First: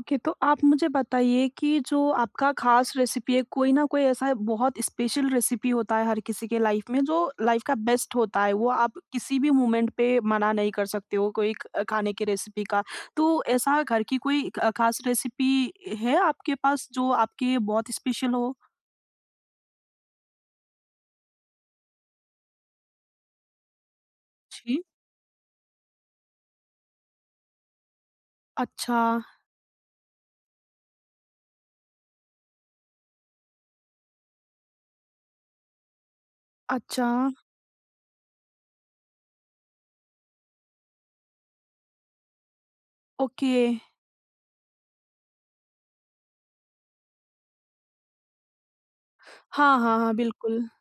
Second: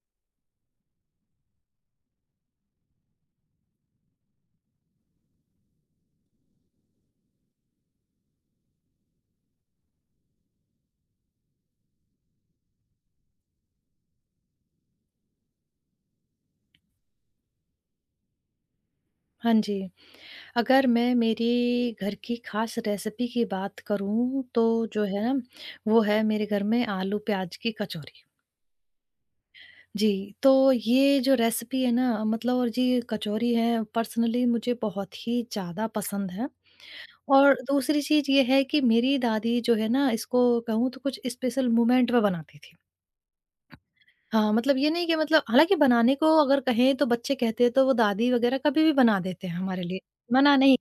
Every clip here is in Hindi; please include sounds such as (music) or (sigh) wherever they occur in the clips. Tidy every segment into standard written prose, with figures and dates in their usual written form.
ओके। तो आप मुझे बताइए कि जो आपका खास रेसिपी है, कोई ना कोई ऐसा बहुत स्पेशल रेसिपी होता है हर किसी के लाइफ में, जो लाइफ का बेस्ट होता है। वो आप किसी भी मोमेंट पे मना नहीं कर सकते हो, कोई खाने की रेसिपी का। तो ऐसा घर की कोई खास रेसिपी है आपके पास जो आपके बहुत स्पेशल हो? हाँ जी, अगर मैं मेरी घर की ख़ास रेसिपी की बात करूँ तो जी। जो है ना, वो है मेरे घर में आलू प्याज की कचौरी। अच्छा। जी, तो ये जो रेसिपी है ना मतलब और जी कचौरी है पर्सनली मुझे बहुत ही ज़्यादा पसंद है। अच्छा। और दूसरी चीज़ ये है कि मेरी दादी जो है ना इसको कहूँ तो कुछ स्पेशल मोमेंट पे बनाती थी। ओके। हाँ, मतलब ये नहीं कि मतलब हालाँकि बनाने को अगर कहें तो बच्चे कहते हैं तो वो दादी वग़ैरह कभी भी बना देते हैं हाँ, हमारे हाँ, लिए, हाँ, मना बिल्कुल। नहीं,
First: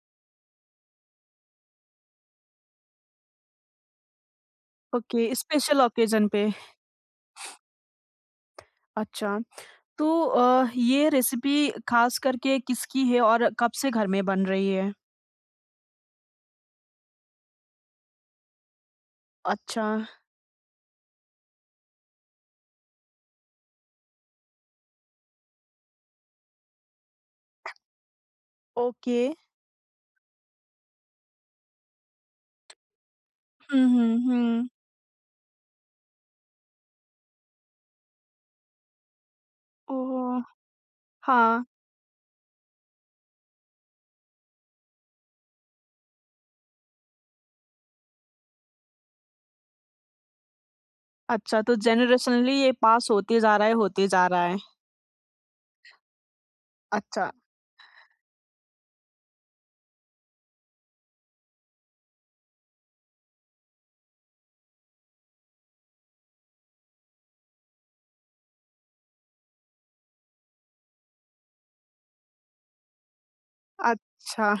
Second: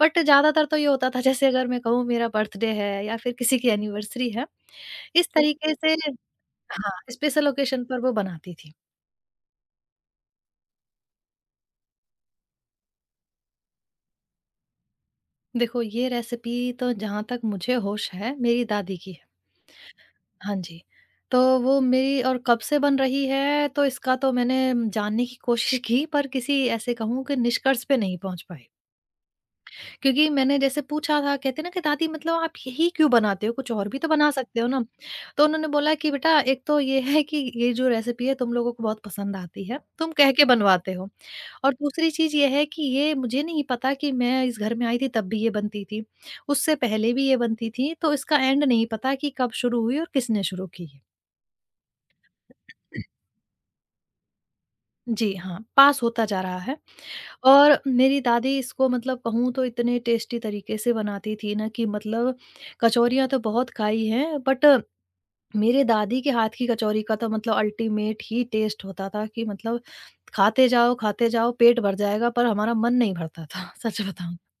बट ज़्यादातर तो ये होता था जैसे अगर मैं कहूँ मेरा बर्थडे है या फिर किसी की एनिवर्सरी है, इस ओके, तरीके स्पेशल से। ओकेजन पे। हाँ, स्पेशल ओकेशन पर वो बनाती थी। अच्छा, तो ये रेसिपी खास करके किसकी है और कब से घर में बन रही है? देखो, ये रेसिपी तो जहाँ तक मुझे होश है मेरी दादी की है। अच्छा। हाँ जी। तो वो मेरी, और कब से बन रही है तो इसका तो मैंने जानने की कोशिश की पर किसी ऐसे कहूँ कि निष्कर्ष पे नहीं पहुँच पाई। ओके। क्योंकि मैंने जैसे पूछा था कहते हैं ना कि दादी मतलब आप यही क्यों बनाते हो, कुछ हुँ, और भी तो हुँ, बना सकते हो हुँ। ना। तो उन्होंने बोला कि बेटा, एक तो ये है कि ये जो रेसिपी है तुम लोगों को बहुत पसंद आती है, तुम कह ओह! के बनवाते हो। हाँ। और दूसरी चीज ये है कि ये मुझे नहीं पता कि मैं इस घर में आई थी तब भी ये बनती थी, उससे पहले भी ये बनती थी, तो इसका एंड नहीं पता कि कब शुरू हुई और किसने शुरू की है। अच्छा, तो जनरेशनली ये पास (clears throat) होते जा रहा है, होते जा रहा है। जी हाँ, पास होता जा रहा है। अच्छा। और मेरी दादी इसको मतलब कहूँ तो इतने टेस्टी तरीके से बनाती थी ना कि मतलब कचौरियाँ तो बहुत खाई हैं, बट मेरे दादी के हाथ की कचौरी का तो मतलब अल्टीमेट ही टेस्ट होता था कि मतलब खाते जाओ पेट भर जाएगा पर हमारा मन नहीं भरता था। (laughs) सच बताऊँ। अच्छा।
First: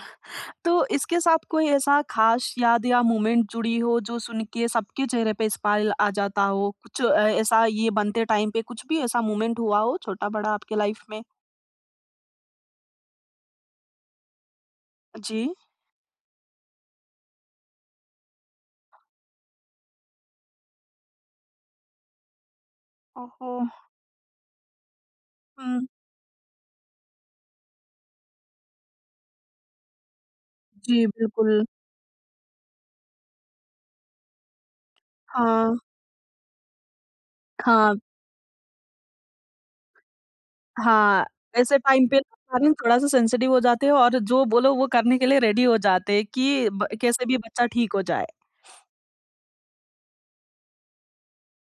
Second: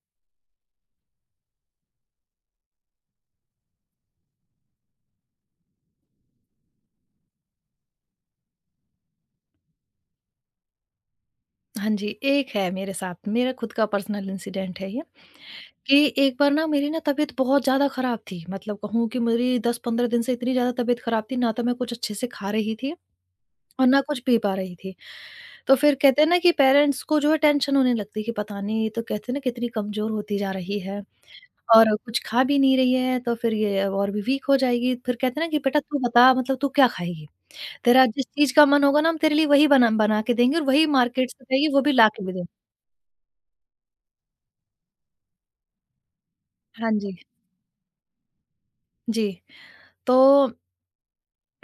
तो इसके साथ कोई ऐसा खास याद या मोमेंट जुड़ी हो जो सुन के सबके चेहरे पे स्माइल आ जाता हो? कुछ ऐसा ये बनते टाइम पे कुछ भी ऐसा मोमेंट हुआ हो छोटा-बड़ा आपके लाइफ में? हाँ जी, एक है मेरे साथ, मेरा खुद का पर्सनल इंसिडेंट है ये। जी। कि एक बार ना मेरी ना तबीयत बहुत ज़्यादा ख़राब थी, मतलब कहूँ कि मेरी 10-15 दिन से इतनी ज़्यादा तबीयत ख़राब थी ना, तो मैं कुछ अच्छे से खा रही थी ओहो! और ना कुछ पी पा रही थी। तो हुँ। फिर कहते हैं ना कि पेरेंट्स को जो है टेंशन होने लगती है कि पता नहीं, ये तो कहते हैं ना कितनी कमज़ोर होती जा रही है जी, बिल्कुल। और कुछ खा भी नहीं रही है, तो फिर ये और भी वीक हो जाएगी। फिर कहते हैं ना कि हाँ। बेटा, तू बता, मतलब तू क्या खाएगी? हाँ, तेरा जिस चीज़ का मन होगा ना हम तेरे लिए वही बना बना के देंगे, और वही हाँ। मार्केट से चाहिए ऐसे वो भी टाइम ला पे के भी ना देंगे। पेरेंट्स थोड़ा-सा सेंसिटिव हो जाते हैं और जो बोलो वो करने के लिए रेडी हो जाते हैं कि ब हाँ जी। कैसे भी बच्चा ठीक हो जाए। जी। तो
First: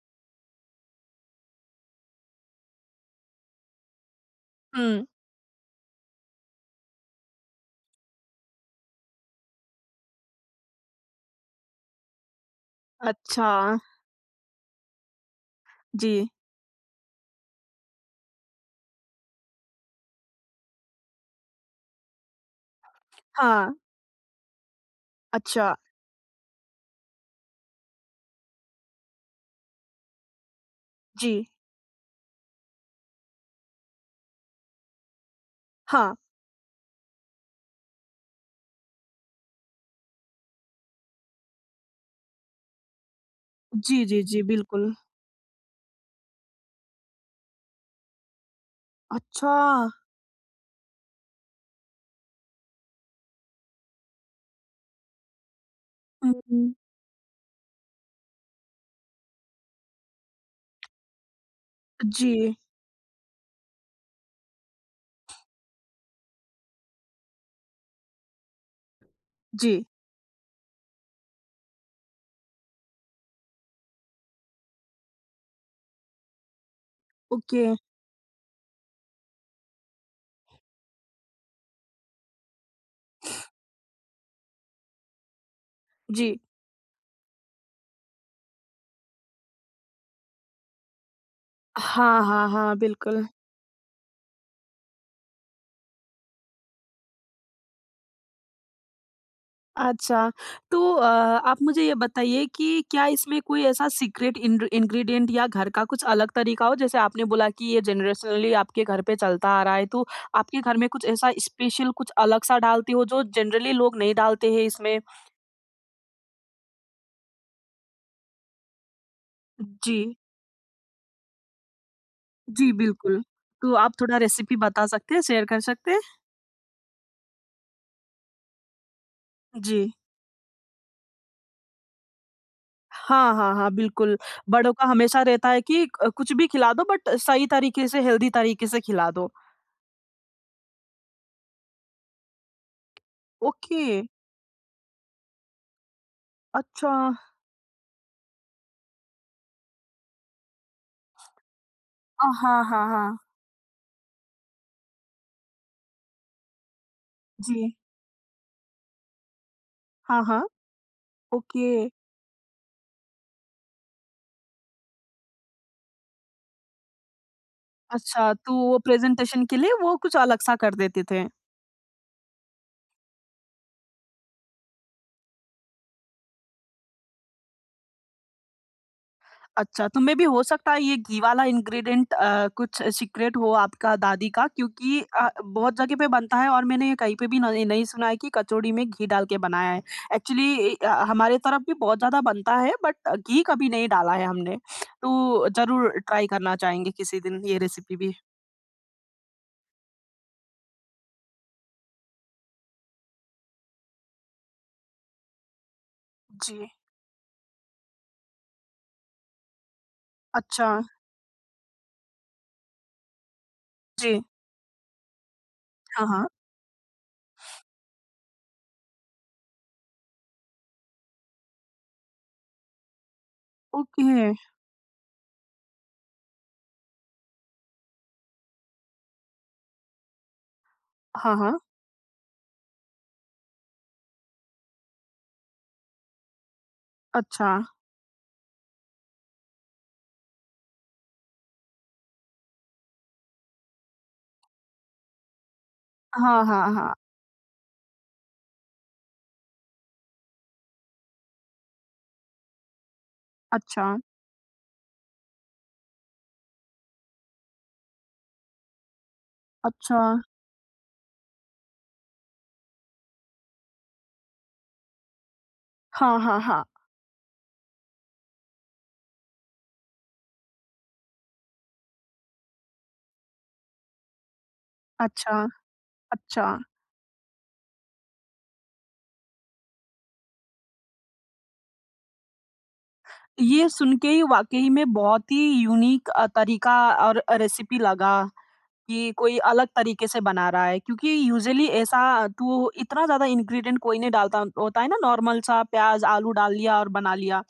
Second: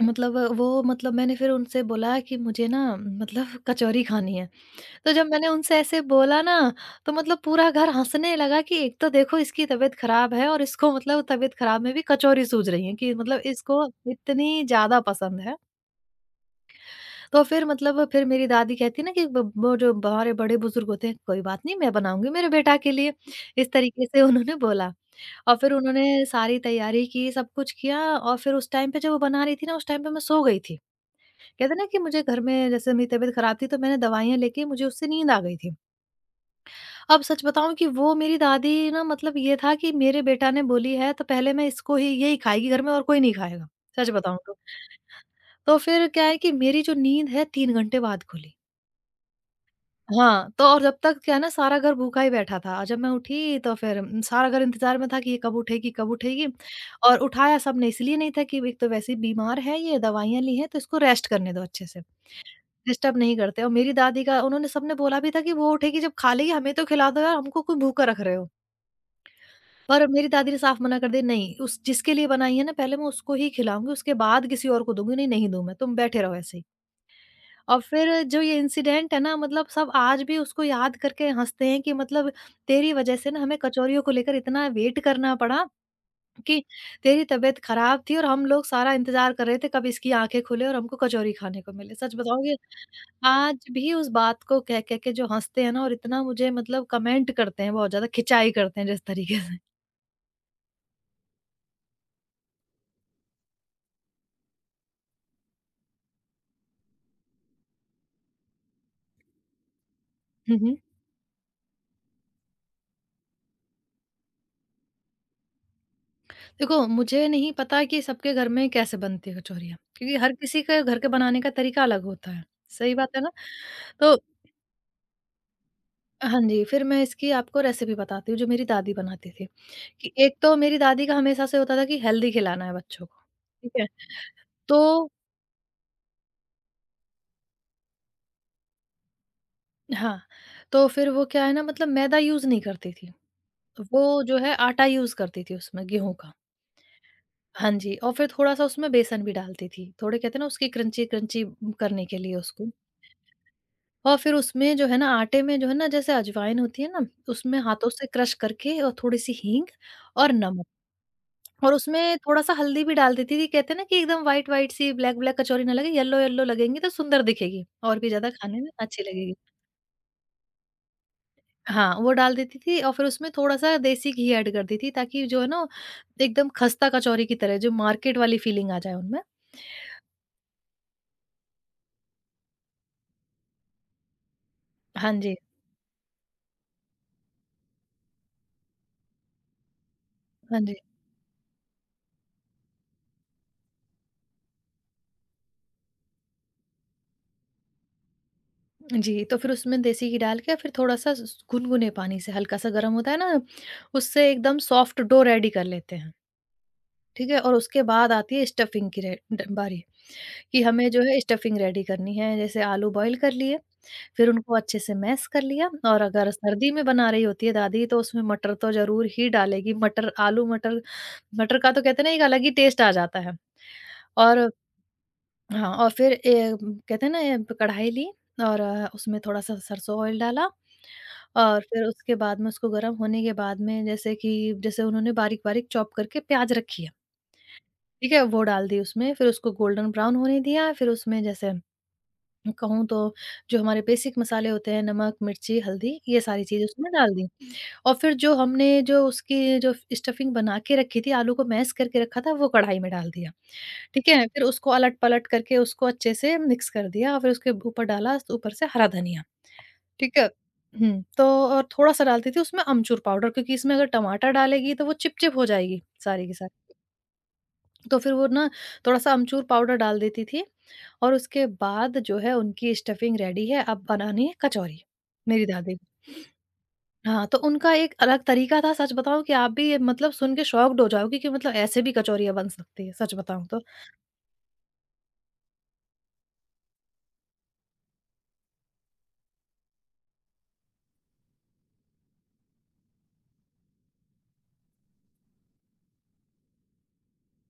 मतलब वो मतलब मैंने फिर उनसे बोला कि मुझे ना मतलब कचौरी खानी है। हुँ। तो जब मैंने उनसे ऐसे बोला ना, तो मतलब पूरा घर हँसने लगा कि एक तो देखो इसकी तबीयत ख़राब है और इसको मतलब तबीयत ख़राब में भी कचौरी सूझ रही है कि मतलब अच्छा। इसको इतनी ज़्यादा पसंद है। जी। तो फिर मतलब फिर मेरी दादी कहती है ना कि ब वो जो हमारे बड़े बुज़ुर्ग होते हैं, कोई बात नहीं, मैं बनाऊँगी मेरे बेटा के लिए, हाँ। इस तरीके से उन्होंने बोला। और फिर अच्छा। उन्होंने सारी तैयारी की, सब कुछ किया, और फिर उस टाइम पे जब वो बना रही थी ना, उस टाइम पे मैं सो गई थी। जी। कहते हैं ना कि मुझे घर में जैसे मेरी तबीयत ख़राब थी तो मैंने दवाइयाँ लेके मुझे उससे नींद आ गई थी। हाँ। अब सच बताऊँ कि वो मेरी दादी ना मतलब ये था कि मेरे बेटा ने बोली है तो पहले मैं इसको ही, यही खाएगी घर में और कोई नहीं खाएगा, जी, सच जी, बताऊँ जी, तो। बिल्कुल। तो फिर क्या है कि मेरी जो नींद है 3 घंटे बाद खुली। अच्छा। हाँ, तो और जब तक क्या है ना सारा घर भूखा ही बैठा था। जब मैं उठी तो फिर सारा घर इंतज़ार में था कि ये कब उठेगी, कब हुँ, उठेगी? हुँ। और उठाया सबने इसलिए नहीं था कि एक तो वैसे ही बीमार है ये, दवाइयाँ ली हैं तो इसको रेस्ट करने दो अच्छे से, जी, डिस्टर्ब नहीं करते। और मेरी दादी का उन्होंने सबने बोला भी था कि वो उठेगी जब खा लेगी, हमें तो खिला दो यार, हमको क्यों भूखा रख रहे हो? जी। पर मेरी दादी ने साफ मना कर दी, "नहीं, उस जिसके लिए बनाई है ना पहले मैं उसको ही खिलाऊँगी, उसके बाद किसी और को दूँगी, नहीं, नहीं दूँ मैं, तुम बैठे रहो ऐसे ही।" ओके। और फिर जो ये इंसिडेंट है ना मतलब सब आज भी उसको याद करके हँसते हैं कि मतलब तेरी वजह से ना हमें कचौरियों को लेकर इतना वेट करना पड़ा, जी। कि तेरी तबीयत खराब थी और हम लोग सारा इंतज़ार कर रहे थे कब इसकी आँखें खुले और हमको कचौरी खाने को मिले। सच हाँ, बताऊँ हाँ, कि हाँ, बिल्कुल। आज भी उस बात को कह कह के जो हँसते हैं ना, और इतना मुझे मतलब कमेंट करते हैं बहुत ज़्यादा, खिंचाई करते हैं जिस तरीके से। अच्छा, तो आप मुझे ये बताइए कि क्या इसमें कोई ऐसा सीक्रेट इन्ड इंग्रीडिएंट या घर का कुछ अलग तरीका हो? जैसे आपने बोला कि ये जनरेशनली आपके घर पे चलता आ रहा है, तो आपके घर में कुछ ऐसा स्पेशल कुछ अलग-सा डालती हो जो जनरली लोग नहीं डालते हैं इसमें? देखो, मुझे नहीं पता कि सबके घर में कैसे बनती है कचौरियाँ, जी। क्योंकि हर किसी के घर के बनाने का तरीका अलग होता है। जी, सही बात बिल्कुल। है ना? तो आप तो थोड़ा रेसिपी बता सकते हैं, शेयर कर सकते हैं? हाँ जी, फिर मैं इसकी आपको रेसिपी बताती हूँ जो मेरी दादी बनाती थी, जी। कि एक तो मेरी दादी का हमेशा से होता था कि हेल्दी खिलाना है बच्चों को, हाँ, हाँ, हाँ, ठीक है? बिल्कुल। बड़ों का तो हमेशा रहता है कि कुछ भी खिला दो बट सही तरीके से, हेल्दी तरीके से खिला दो। हाँ, तो फिर वो क्या है ना मतलब मैदा यूज़ नहीं करती थी। ओके। वो जो है आटा यूज़ करती थी उसमें गेहूँ का। अच्छा। हाँ जी, और फिर थोड़ा-सा उसमें बेसन भी डालती थी। थोड़े कहते हैं ना उसकी क्रंची-क्रंची करने के लिए हाँ, उसको। हाँ, हाँ। और फिर उसमें जो है ना आटे में जो है ना जैसे अजवाइन होती है ना, उसमें जी। हाथों से क्रश करके, और थोड़ी-सी हींग हाँ, और हाँ। नमक, और ओके। उसमें थोड़ा-सा हल्दी भी डाल देती थी। कहते हैं ना कि एकदम व्हाइट व्हाइट सी, ब्लैक ब्लैक कचौरी ना लगे, येलो येलो लगेंगी तो सुंदर दिखेगी और भी ज़्यादा अच्छा, तो खाने में वो अच्छी लगेगी। प्रेज़ेंटेशन के लिए वो कुछ अलग-सा कर देते थे। हाँ, वो डाल देती थी, और फिर उसमें थोड़ा-सा देसी घी ऐड कर देती थी ताकि जो है ना एकदम खस्ता कचौरी की तरह जो मार्केट वाली फीलिंग आ जाए उनमें। अच्छा, तो मे बी हो सकता है ये घी वाला इंग्रीडिएंट कुछ सीक्रेट हो आपका दादी का, क्योंकि हाँ जी, बहुत जगह पे बनता है और मैंने कहीं पे भी नहीं नहीं सुना है कि कचौड़ी में घी डाल के बनाया है। हाँ एक्चुअली जी। हमारे तरफ भी बहुत ज़्यादा बनता है बट घी कभी नहीं डाला है हमने। तो ज़रूर ट्राई करना चाहेंगे किसी दिन ये रेसिपी भी। जी, तो फिर उसमें देसी घी डाल के फिर थोड़ा-सा स गुनगुने पानी से, हल्का-सा गरम होता है ना, उससे एकदम सॉफ्ट डो रेडी कर लेते हैं, जी। ठीक है? और उसके बाद आती है स्टफिंग की रे ड बारी, कि अच्छा। हमें जो है स्टफिंग रेडी करनी है। जैसे आलू बॉयल कर लिए, जी। फिर उनको अच्छे से मैश कर लिया, और हाँ, हाँ। अगर सर्दी में बना रही होती है दादी तो उसमें मटर तो ज़रूर ही डालेगी। मटर आलू मटर मटर का तो कहते हैं ना एक अलग ही टेस्ट आ जाता है। ओके। और हाँ, और फिर कहते हैं ना, ये कढ़ाई ली, और उसमें थोड़ा-सा सरसों ऑयल डाला। हाँ, हाँ। और फिर उसके बाद में, उसको गर्म होने के बाद में, जैसे कि जैसे उन्होंने बारीक-बारीक चॉप करके प्याज़ रखी है, अच्छा। ठीक है? वो डाल दी उसमें, फिर उसको गोल्डन ब्राउन होने दिया, फिर उसमें जैसे कहूँ तो जो हमारे बेसिक मसाले होते हैं, नमक, मिर्ची, हल्दी, ये हाँ, सारी चीज़ें हाँ, उसमें हाँ। डाल दी। और फिर जो हमने जो उसकी जो स्टफिंग बना के रखी थी, आलू को मैश करके रखा था, वो कढ़ाई में डाल दिया। अच्छा। ठीक है? फिर उसको अलट-पलट करके, उसको अच्छे से मिक्स कर दिया, और फिर उसके ऊपर डाला, ऊपर से हरा धनिया, अच्छा। ठीक है? तो और थोड़ा-सा डालती थी उसमें अमचूर पाउडर, क्योंकि इसमें अगर टमाटर डालेगी तो वो चिपचिप हो जाएगी हाँ, सारी की हाँ, हाँ। सारी। तो फिर वो ना थोड़ा-सा अमचूर पाउडर डाल देती थी, और उसके बाद जो है उनकी स्टफिंग रेडी है, अब बनानी है कचौरी, अच्छा। मेरी दादी को। अच्छा। हाँ, तो उनका एक अलग तरीका था, सच बताऊँ कि आप भी ये मतलब सुन के शॉक्ड हो जाओगे कि मतलब ऐसे भी कचौरियाँ बन सकती है, सच बताऊँ तो। ये सुन के ही वाक़ई में बहुत ही यूनिक तरीका और रेसिपी लगा कि कोई अलग तरीके से बना रहा है, क्योंकि यूजुअली ऐसा तो इतना ज़्यादा इंग्रीडिएंट कोई नहीं डालता होता है ना, नॉर्मल सा प्याज़, आलू डाल लिया और बना लिया।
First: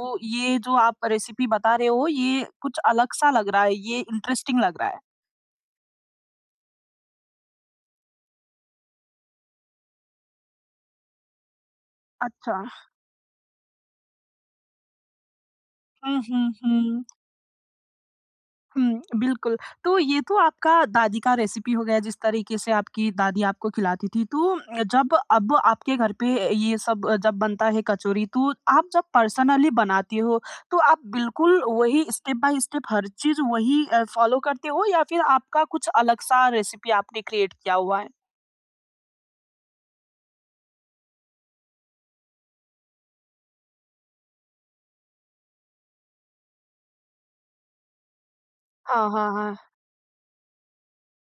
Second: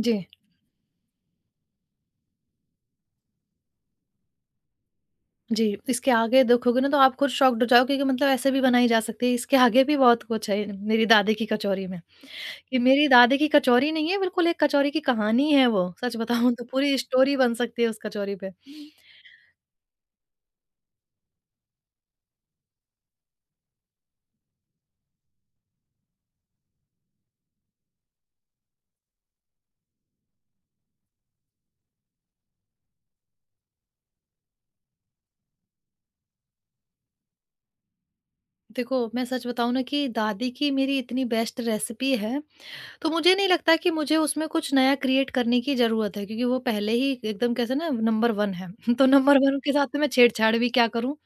जी, ये जो आप रेसिपी बता रहे हो ये कुछ अलग सा लग रहा है, ये इंटरेस्टिंग लग रहा है। जी, इसके आगे देखोगे ना तो आप खुद शॉक्ड हो जाओगे कि मतलब ऐसे भी बनाई जा सकती है, इसके आगे भी बहुत कुछ है मेरी दादी की कचौरी में। अच्छा। कि मेरी दादी की कचौरी नहीं है बिल्कुल, एक कचौरी की कहानी है वो, सच हुँ, हुँ, बताऊँ तो पूरी हुँ। स्टोरी बन सकती है उस कचौरी पे। हुँ, बिल्कुल। तो ये तो आपका दादी का रेसिपी हो गया जिस तरीके से आपकी दादी आपको खिलाती थी। तो जब अब आपके घर पे ये सब जब बनता है कचौरी, तो आप जब पर्सनली बनाती हो तो आप बिल्कुल वही स्टेप बाय स्टेप हर चीज़ वही फॉलो करते हो या फिर आपका कुछ अलग-सा रेसिपी आपने क्रिएट किया हुआ है? देखो, मैं सच बताऊँ ना कि दादी की मेरी इतनी बेस्ट रेसिपी है तो मुझे नहीं लगता कि मुझे उसमें कुछ नया क्रिएट करने की ज़रूरत है, क्योंकि वो पहले ही एकदम कैसे ना नंबर 1 है। (laughs) तो हाँ, हाँ, नंबर हाँ। 1 के साथ तो मैं छेड़छाड़ भी क्या करूँ?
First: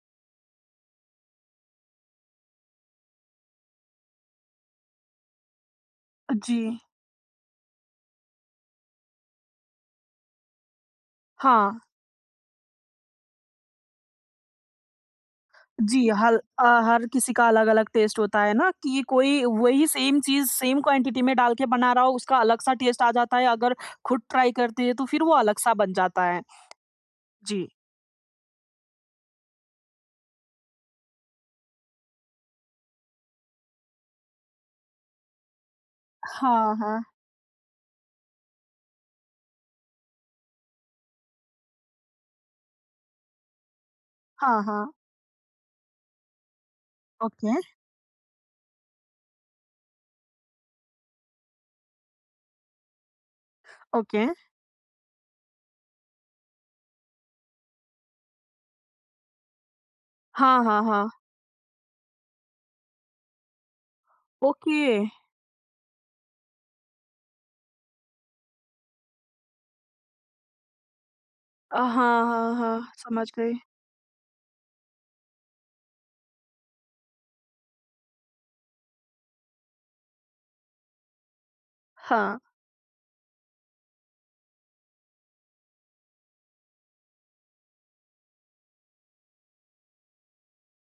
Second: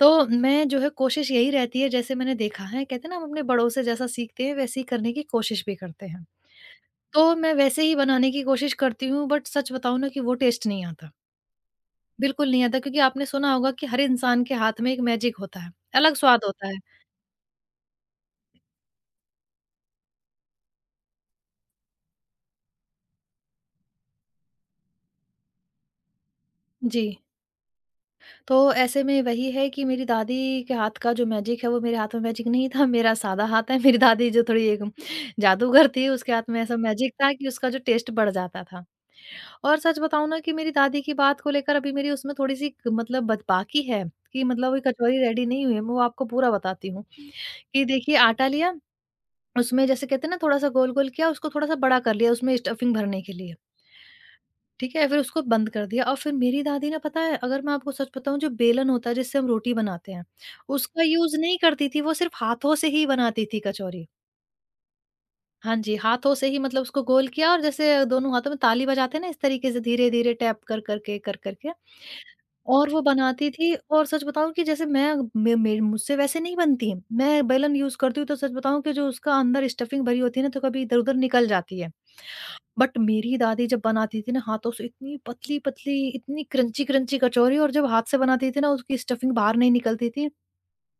तो मैं जो है कोशिश यही रहती है जैसे मैंने देखा है कहते हैं ना, हम अपने बड़ों से जैसा सीखते हैं वैसे ही करने की कोशिश भी करते हैं। जी, तो मैं वैसे ही बनाने की कोशिश करती हूँ, बट सच बताऊँ ना कि वो टेस्ट नहीं आता। हाँ। बिल्कुल नहीं आता, क्योंकि आपने सुना होगा कि हर इंसान के हाथ में एक मैजिक होता है, जी, अलग स्वाद होता है। हर किसी का अलग-अलग टेस्ट होता है ना, कि कोई वही सेम चीज़ सेम क्वांटिटी में डाल के बना रहा हो उसका अलग सा टेस्ट आ जाता है, अगर खुद ट्राई करते हैं तो फिर वो अलग सा बन जाता है। जी। जी। तो ऐसे में वही है कि मेरी दादी के हाथ का जो मैजिक है वो मेरे हाथ में मैजिक नहीं था, मेरा सादा हाथ है। मेरी दादी जो थोड़ी एक जादूगर थी, उसके हाथ में हाँ, ऐसा हाँ। मैजिक था कि उसका जो टेस्ट बढ़ जाता था। और सच बताऊँ ना कि मेरी दादी की बात को लेकर अभी मेरी उसमें थोड़ी-सी मतलब बत बाकी है कि हाँ, मतलब वो हाँ। कचौरी रेडी नहीं हुई है। मैं वो आपको पूरा बताती हूँ ओके। कि देखिए, आटा लिया, उसमें जैसे कहते हैं ना, थोड़ा-सा गोल-गोल किया, उसको थोड़ा-सा बड़ा कर लिया उसमें स्टफिंग भरने के लिए। ओके। ठीक है? फिर उसको बंद कर दिया, और फिर मेरी दादी ना, पता है अगर मैं आपको सच बताऊँ, जो बेलन होता है जिससे हम रोटी बनाते हैं, हाँ, हाँ, उसका हाँ। यूज़ नहीं करती थी। वो सिर्फ़ हाथों से ही बनाती थी कचौरी। ओके। हाँ जी, हाथों से ही मतलब उसको गोल किया, और जैसे दोनों हाथों में ताली बजाते हैं ना, इस तरीके से धीरे-धीरे टैप कर करके, हाँ, हाँ, और हाँ, वो समझ बनाती गई। थी। और सच बताऊँ कि जैसे मैं मे मे मुझसे वैसे नहीं बनती, है, मैं बेलन यूज़ करती हूँ, तो सच बताऊँ कि जो उसका अंदर स्टफिंग भरी होती है ना, तो कभी इधर-उधर निकल जाती है। हाँ। बट मेरी दादी जब बनाती थी ना हाथों से, इतनी पतली-पतली, इतनी क्रंची-क्रंची कचौरी, और जब हाथ से बनाती थी ना, उसकी स्टफिंग बाहर नहीं निकलती थी।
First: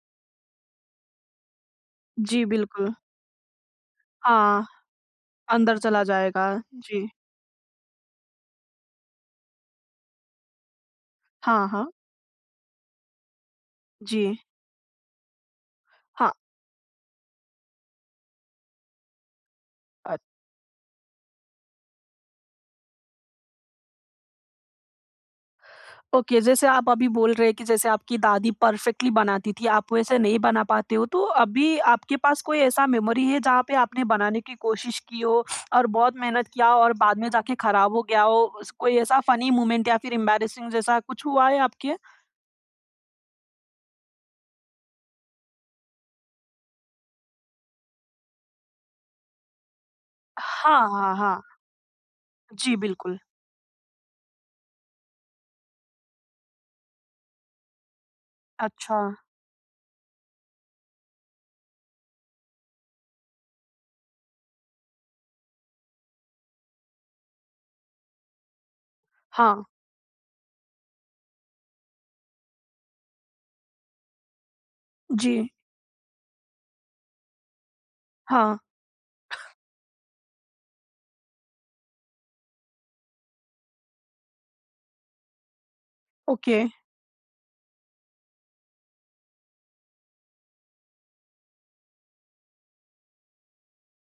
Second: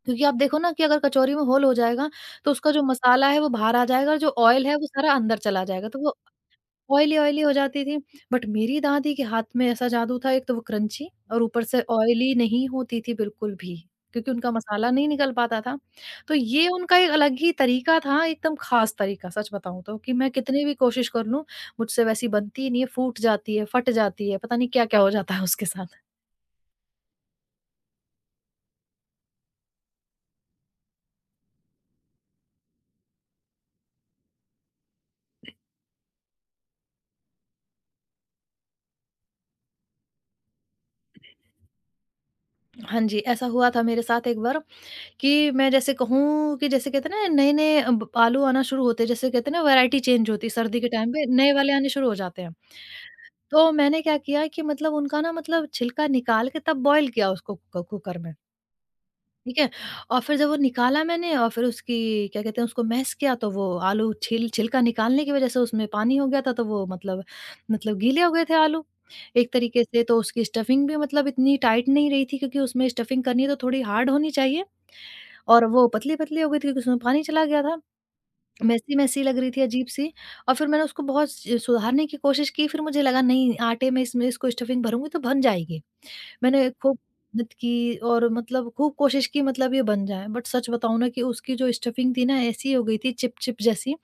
क्योंकि आप देखो ना कि अगर कचौरी में होल हो जाएगा, जी, तो उसका जो बिल्कुल। मसाला है वो बाहर आ जाएगा, और जो हाँ, ऑयल है वो सारा अंदर चला अंदर जाएगा। तो चला वो जाएगा। जी। ऑयली-ऑयली हो जाती थी। बट मेरी दादी के हाथ में ऐसा जादू था, एक तो वो क्रंची, और ऊपर हाँ, से हाँ। ऑयली नहीं होती थी बिल्कुल भी, जी। क्योंकि उनका मसाला नहीं निकल पाता था। हाँ। तो ये उनका एक अलग ही तरीका था, एकदम ख़ास तरीका। सच बताऊँ तो कि अ मैं कितनी भी कोशिश कर लूँ, मुझसे वैसी बनती ही नहीं है, फूट जाती है, फट जाती है, पता नहीं क्या-क्या हो जाता है उसके साथ। ओके, जैसे आप अभी बोल रहे हैं कि जैसे आपकी दादी परफेक्टली बनाती थी, आप वैसे नहीं बना पाते हो, तो अभी आपके पास कोई ऐसा मेमोरी है जहाँ पे आपने बनाने की कोशिश की हो और बहुत मेहनत किया हो और बाद में जाके खराब हो गया हो? उस कोई ऐसा फनी मोमेंट या फिर एम्बैरेसिंग जैसा कुछ हुआ है आपके? हाँ जी, ऐसा हुआ था मेरे साथ एक बार, कि मैं जैसे कहूँ कि जैसे कहते हैं ना, नए-नए अब आलू आना शुरू होते हैं, जैसे कहते हैं ना वैराइटी चेंज होती है, सर्दी के हाँ, टाइम हाँ, पे हाँ। नए वाले आने शुरू हो जाते हैं। जी, बिल्कुल। तो मैंने क्या किया कि मतलब उनका ना, मतलब छिलका निकाल के, तब बॉईल किया उसको कुकर में, अच्छा। ठीक है? और फिर जब वो निकाला मैंने, और फिर उसकी क्या कहते हैं, उसको मैश किया, तो वो आलू छिलका निकालने की वज़ह से उसमें पानी हो गया था, तो वो मतलब गीले हो गए थे आलू, एक हाँ। तरीके से। तो उसकी स्टफिंग भी मतलब इतनी टाइट नहीं रही थी, क्योंकि उसमें स्टफिंग करनी है तो थोड़ी हार्ड होनी चाहिए, जी, और वो पतली-पतली हो गई थी क्योंकि उसमें पानी चला गया था। हाँ। मैसी-मैसी लग रही थी, अजीब-सी। और फिर मैंने उसको बहुत स सुधारने की कोशिश की, फिर मुझे लगा, नहीं आटे में, इसमें इसको स्टफिंग भरूँगी तो बन जाएगी। ओके। मैंने खूब मेहनत की और मतलब खूब कोशिश की मतलब ये बन जाए, बट सच बताऊँ ना कि उसकी जो स्टफिंग थी ना, ऐसी हो गई थी चिप-चिप जैसी,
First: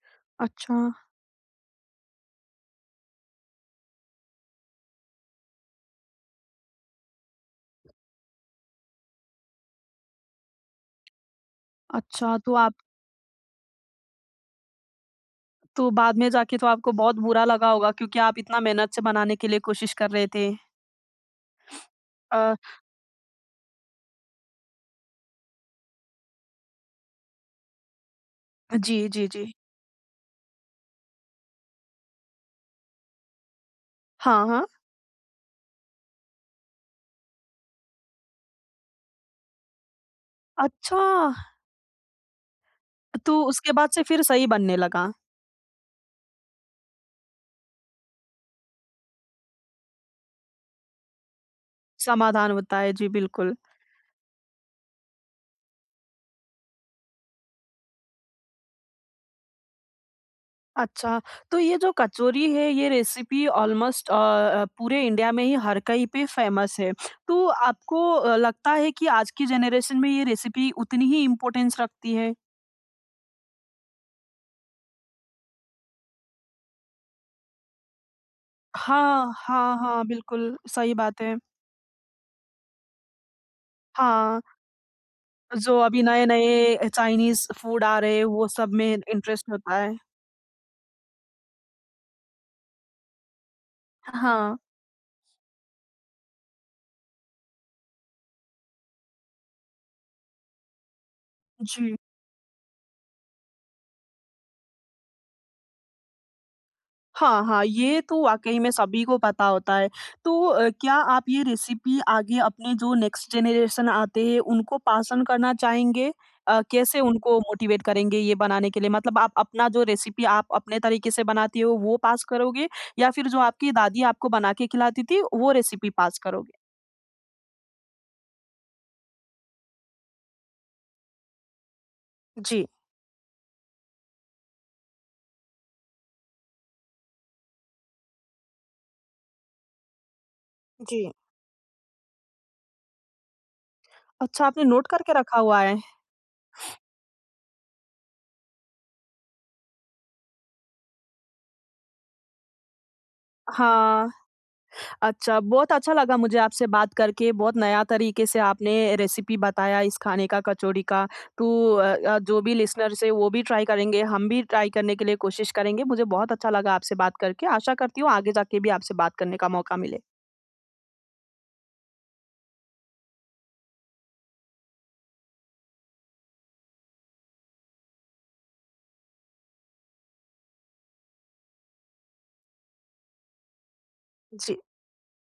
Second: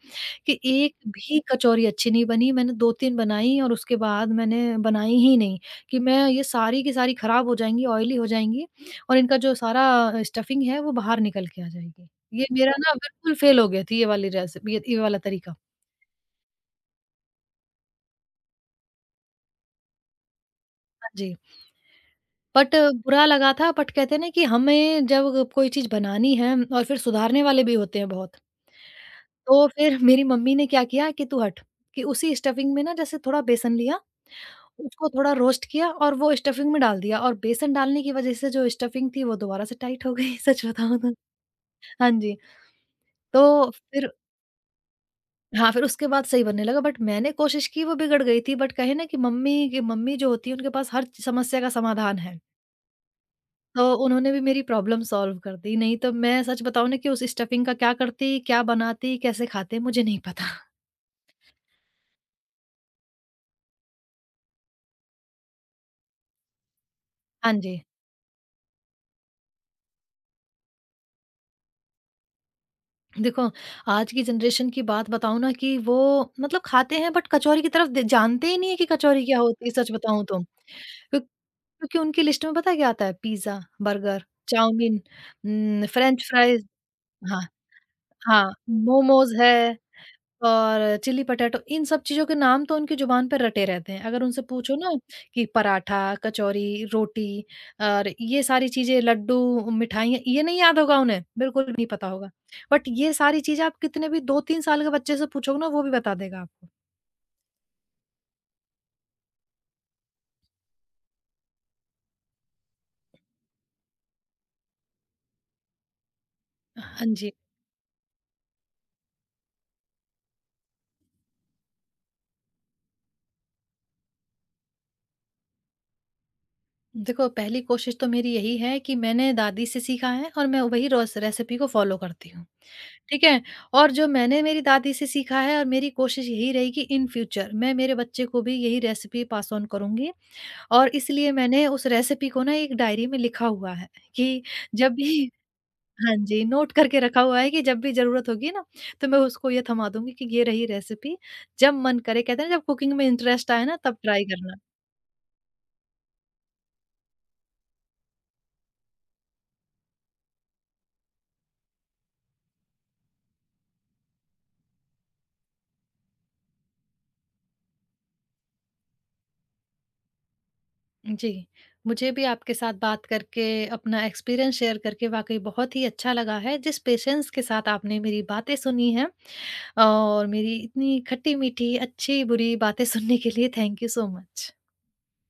कि अच्छा। एक भी कचौरी अच्छी नहीं बनी। मैंने 2-3 बनाई, और उसके बाद मैंने बनाई ही नहीं, कि मैं ये सारी की सारी खराब हो जाएँगी, ऑयली हो जाएँगी, और इनका जो सारा स्टफिंग है वो बाहर निकल के आ जाएगी। अच्छा। ये तो मेरा आप। ना बिल्कुल फ़ेल हो गया थी, ये वाली रेसिपी, ये वाला तरीका। तो बाद में जाके तो आपको बहुत बुरा लगा होगा क्योंकि आप इतना मेहनत से बनाने के लिए कोशिश कर रहे थे। हाँ जी, अ, बट बुरा लगा था, बट कहते हैं ना कि हमें जब कोई चीज़ बनानी है, और फिर सुधारने वाले भी होते हैं बहुत। जी, जी, जी। तो फिर मेरी मम्मी ने क्या किया कि तू हट, कि उसी स्टफिंग में ना, जैसे थोड़ा बेसन लिया, हाँ, हाँ। उसको थोड़ा रोस्ट किया, और वो स्टफिंग में डाल दिया, और बेसन डालने की वज़ह से जो स्टफिंग थी वो दोबारा से टाइट हो गई (laughs) सच बताऊँ अच्छा, तो। हाँ जी, तो तो उसके बाद से फिर फिर सही बनने लगा। हाँ, फिर उसके बाद सही बनने लगा। बट मैंने कोशिश की वो बिगड़ गई थी, बट कहे ना कि मम्मी की, मम्मी जो होती है उनके पास हर समस्या का समाधान है। समाधान होता है, जी बिल्कुल। तो उन्होंने भी मेरी प्रॉब्लम सॉल्व कर दी, नहीं तो मैं सच बताऊँ ना कि उस स्टफिंग का क्या करती, क्या बनाती, कैसे खाते, मुझे नहीं पता। अच्छा, तो ये जो कचौरी है, ये रेसिपी ऑलमोस्ट पूरे इंडिया में ही हर कहीं पे फ़ेमस है। तो हाँ जी। आपको लगता है कि आज की जनरेशन में ये रेसिपी उतनी ही इम्पोर्टेंस रखती है? देखो, आज की जनरेशन की बात बताऊँ ना कि वो मतलब खाते हैं बट कचौरी की तरफ दे जानते ही नहीं है कि कचौरी हाँ, क्या होती है, हाँ, सच हाँ, बताऊँ तो। बिल्कुल, सही बात क्यों है। क्योंकि उनकी लिस्ट में पता है क्या आता है? पिज़्ज़ा, बर्गर, हाँ, चाउमीन, जो अभी फ्रेंच फ्राइज़। नए-नए हाँ, चाइनीज़ फूड आ रहे हैं, वो हाँ, सब में मोमोज़ इंटरेस्ट होता है। है। और चिली पटाटो, इन सब चीज़ों के नाम तो उनकी ज़ुबान पे रटे रहते हैं। अगर उनसे हाँ, पूछो ना कि पराठा, कचौरी, रोटी, और ये सारी चीज़ें, लड्डू, मिठाइयाँ, ये नहीं याद होगा उन्हें, बिल्कुल भी नहीं जी। पता होगा। बट ये सारी चीज़ें आप कितने भी 2-3 साल के बच्चे से पूछोगे ना, वो भी बता देगा आपको। हाँ, हाँ, ये तो वाक़ई में सभी को पता होता है। तो क्या आप ये रेसिपी आगे अपने जो नेक्स्ट जनरेशन आते हैं, उनको पास ऑन करना चाहेंगे? कैसे हाँ जी। उनको मोटिवेट करेंगे ये बनाने के लिए? मतलब आप अपना जो रेसिपी आप अपने तरीके से बनाती हो, वो पास करोगे या फिर जो आपकी दादी आपको बना के खिलाती थी, वो रेसिपी पास करोगे? देखो, पहली कोशिश तो मेरी यही है कि मैंने दादी से सीखा है, और मैं वही रोस रेसिपी को फ़ॉलो करती हूँ, जी। ठीक है? और जो मैंने मेरी दादी से सीखा है, और मेरी कोशिश यही रही कि इन फ्यूचर मैं मेरे बच्चे को भी यही रेसिपी पास ऑन करूँगी, और जी। इसलिए मैंने उस रेसिपी को ना एक डायरी में लिखा हुआ है कि अच्छा, आपने नोट जब करके भी रखा हुआ है। (laughs) हाँ जी, नोट करके रखा हुआ है कि जब भी ज़रूरत होगी ना, तो मैं उसको ये थमा दूँगी कि ये रही रेसिपी, जब मन करे, कहते हैं ना जब कुकिंग में इंटरेस्ट आए ना, तब हाँ। ट्राई करना। अच्छा, बहुत अच्छा लगा मुझे आपसे बात करके, बहुत नया तरीके से आपने रेसिपी बताया इस खाने का, कचौड़ी का। तो जो भी लिसनर्स हैं वो भी ट्राई करेंगे, हम भी ट्राई करने के लिए कोशिश करेंगे। मुझे बहुत अच्छा लगा आपसे बात करके, आशा करती हूँ आगे जाके भी आपसे बात करने का मौका मिले। जी, मुझे भी आपके साथ बात करके, अपना एक्सपीरियंस शेयर करके वाक़ई बहुत ही अच्छा लगा है। जिस पेशेंस के साथ आपने मेरी बातें सुनी हैं, और मेरी इतनी खट्टी-मीठी, अच्छी-बुरी बातें सुनने के लिए thank you so much. Ji.